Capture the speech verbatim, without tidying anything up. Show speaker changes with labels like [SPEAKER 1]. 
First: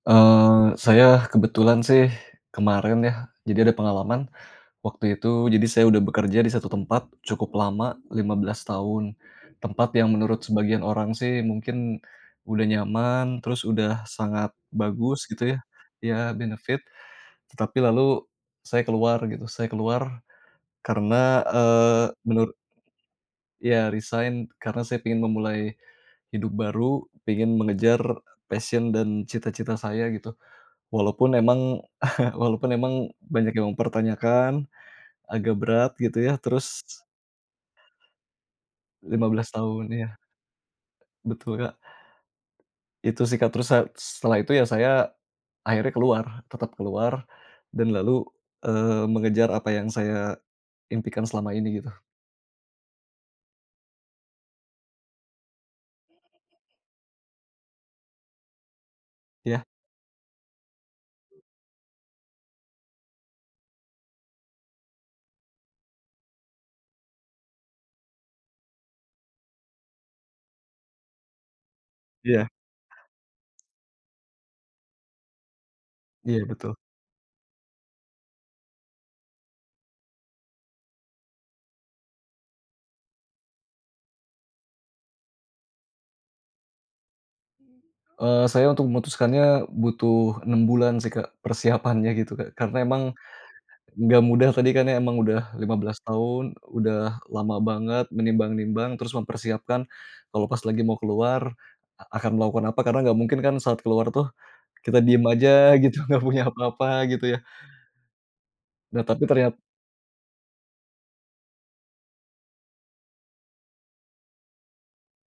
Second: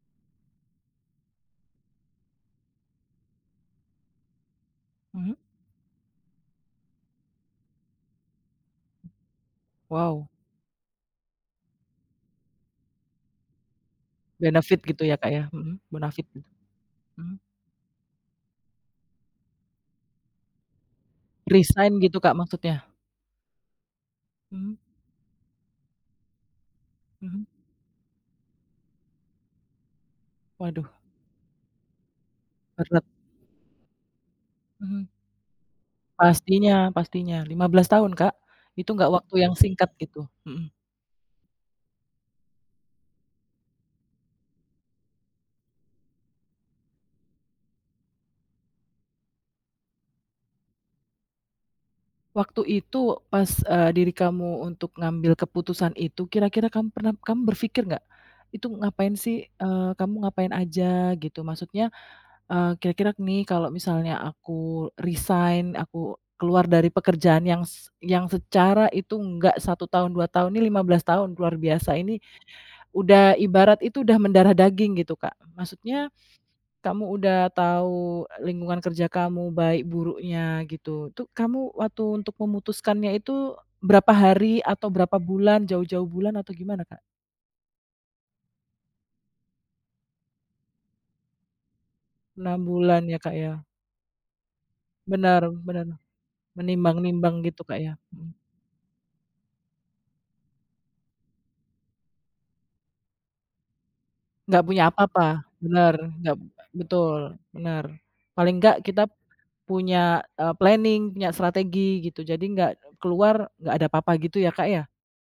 [SPEAKER 1] Eee, saya kebetulan sih kemarin ya, jadi ada pengalaman, waktu
[SPEAKER 2] Mhm.
[SPEAKER 1] itu jadi saya udah bekerja di satu tempat cukup lama, lima belas tahun, tempat yang
[SPEAKER 2] Wow.
[SPEAKER 1] menurut sebagian orang sih mungkin udah nyaman, terus udah sangat
[SPEAKER 2] Benefit gitu ya,
[SPEAKER 1] bagus,
[SPEAKER 2] Kak, ya,
[SPEAKER 1] gitu ya,
[SPEAKER 2] mhm,
[SPEAKER 1] ya
[SPEAKER 2] bonafid, gitu.
[SPEAKER 1] benefit.
[SPEAKER 2] Hmm.
[SPEAKER 1] Tetapi lalu saya keluar gitu, saya keluar karena,
[SPEAKER 2] Resign
[SPEAKER 1] eee,
[SPEAKER 2] gitu, Kak,
[SPEAKER 1] menurut
[SPEAKER 2] maksudnya?
[SPEAKER 1] Ya resign
[SPEAKER 2] Hmm.
[SPEAKER 1] karena saya pengen memulai hidup baru,
[SPEAKER 2] Mhm.
[SPEAKER 1] pengen mengejar passion, dan cita-cita saya gitu.
[SPEAKER 2] Waduh.
[SPEAKER 1] Walaupun emang walaupun emang
[SPEAKER 2] Berat.
[SPEAKER 1] banyak yang mempertanyakan,
[SPEAKER 2] Mhm.
[SPEAKER 1] agak berat gitu ya, terus
[SPEAKER 2] Pastinya pastinya, lima belas tahun, Kak, itu gak
[SPEAKER 1] Lima
[SPEAKER 2] waktu
[SPEAKER 1] belas
[SPEAKER 2] yang
[SPEAKER 1] tahun,
[SPEAKER 2] singkat
[SPEAKER 1] iya.
[SPEAKER 2] gitu, mhm.
[SPEAKER 1] Betul, Kak. Itu sih, Kak, terus sa setelah itu ya saya akhirnya keluar, tetap keluar, dan lalu, eee, mengejar apa yang saya impikan selama ini, gitu.
[SPEAKER 2] Waktu itu pas, eee, diri kamu untuk ngambil keputusan itu kira-kira kamu pernah kamu berpikir gak, itu ngapain sih,
[SPEAKER 1] Iya.
[SPEAKER 2] eee, kamu ngapain aja? Gitu. Maksudnya, eee, kira-kira nih kalau misalnya aku resign, aku keluar dari pekerjaan yang se yang secara itu enggak satu tahun, dua tahun, ini lima belas tahun, luar biasa ini,
[SPEAKER 1] Iya.
[SPEAKER 2] udah, ibarat itu udah mendarah daging gitu, Kak. Maksudnya,
[SPEAKER 1] Iya, betul.
[SPEAKER 2] kamu udah tahu lingkungan kerja kamu baik buruknya, gitu, itu kamu waktu untuk memutuskannya itu berapa hari atau berapa bulan jauh-jauh bulan atau gimana, Kak?
[SPEAKER 1] Eee, saya untuk memutuskannya butuh enam bulan sih, Kak, persiapannya gitu, Kak.
[SPEAKER 2] Enam
[SPEAKER 1] Karena
[SPEAKER 2] bulan
[SPEAKER 1] emang
[SPEAKER 2] ya, Kak, ya?
[SPEAKER 1] nggak mudah tadi kan emang
[SPEAKER 2] Benar
[SPEAKER 1] udah lima
[SPEAKER 2] benar,
[SPEAKER 1] belas tahun, udah
[SPEAKER 2] menimbang-nimbang
[SPEAKER 1] lama
[SPEAKER 2] gitu, Kak, ya?
[SPEAKER 1] banget
[SPEAKER 2] Mhm.
[SPEAKER 1] menimbang-nimbang, terus mempersiapkan kalau pas lagi mau keluar, akan melakukan apa, karena nggak mungkin kan saat keluar tuh
[SPEAKER 2] Nggak punya
[SPEAKER 1] kita
[SPEAKER 2] apa-apa,
[SPEAKER 1] diem aja
[SPEAKER 2] bener,
[SPEAKER 1] gitu nggak
[SPEAKER 2] nggak
[SPEAKER 1] punya apa-apa, gitu
[SPEAKER 2] betul,
[SPEAKER 1] ya.
[SPEAKER 2] bener. Paling nggak kita
[SPEAKER 1] Nah, tapi ternyat
[SPEAKER 2] punya, eee, planning punya strategi gitu, jadi nggak keluar, nggak ada apa-apa, gitu ya, Kak, ya?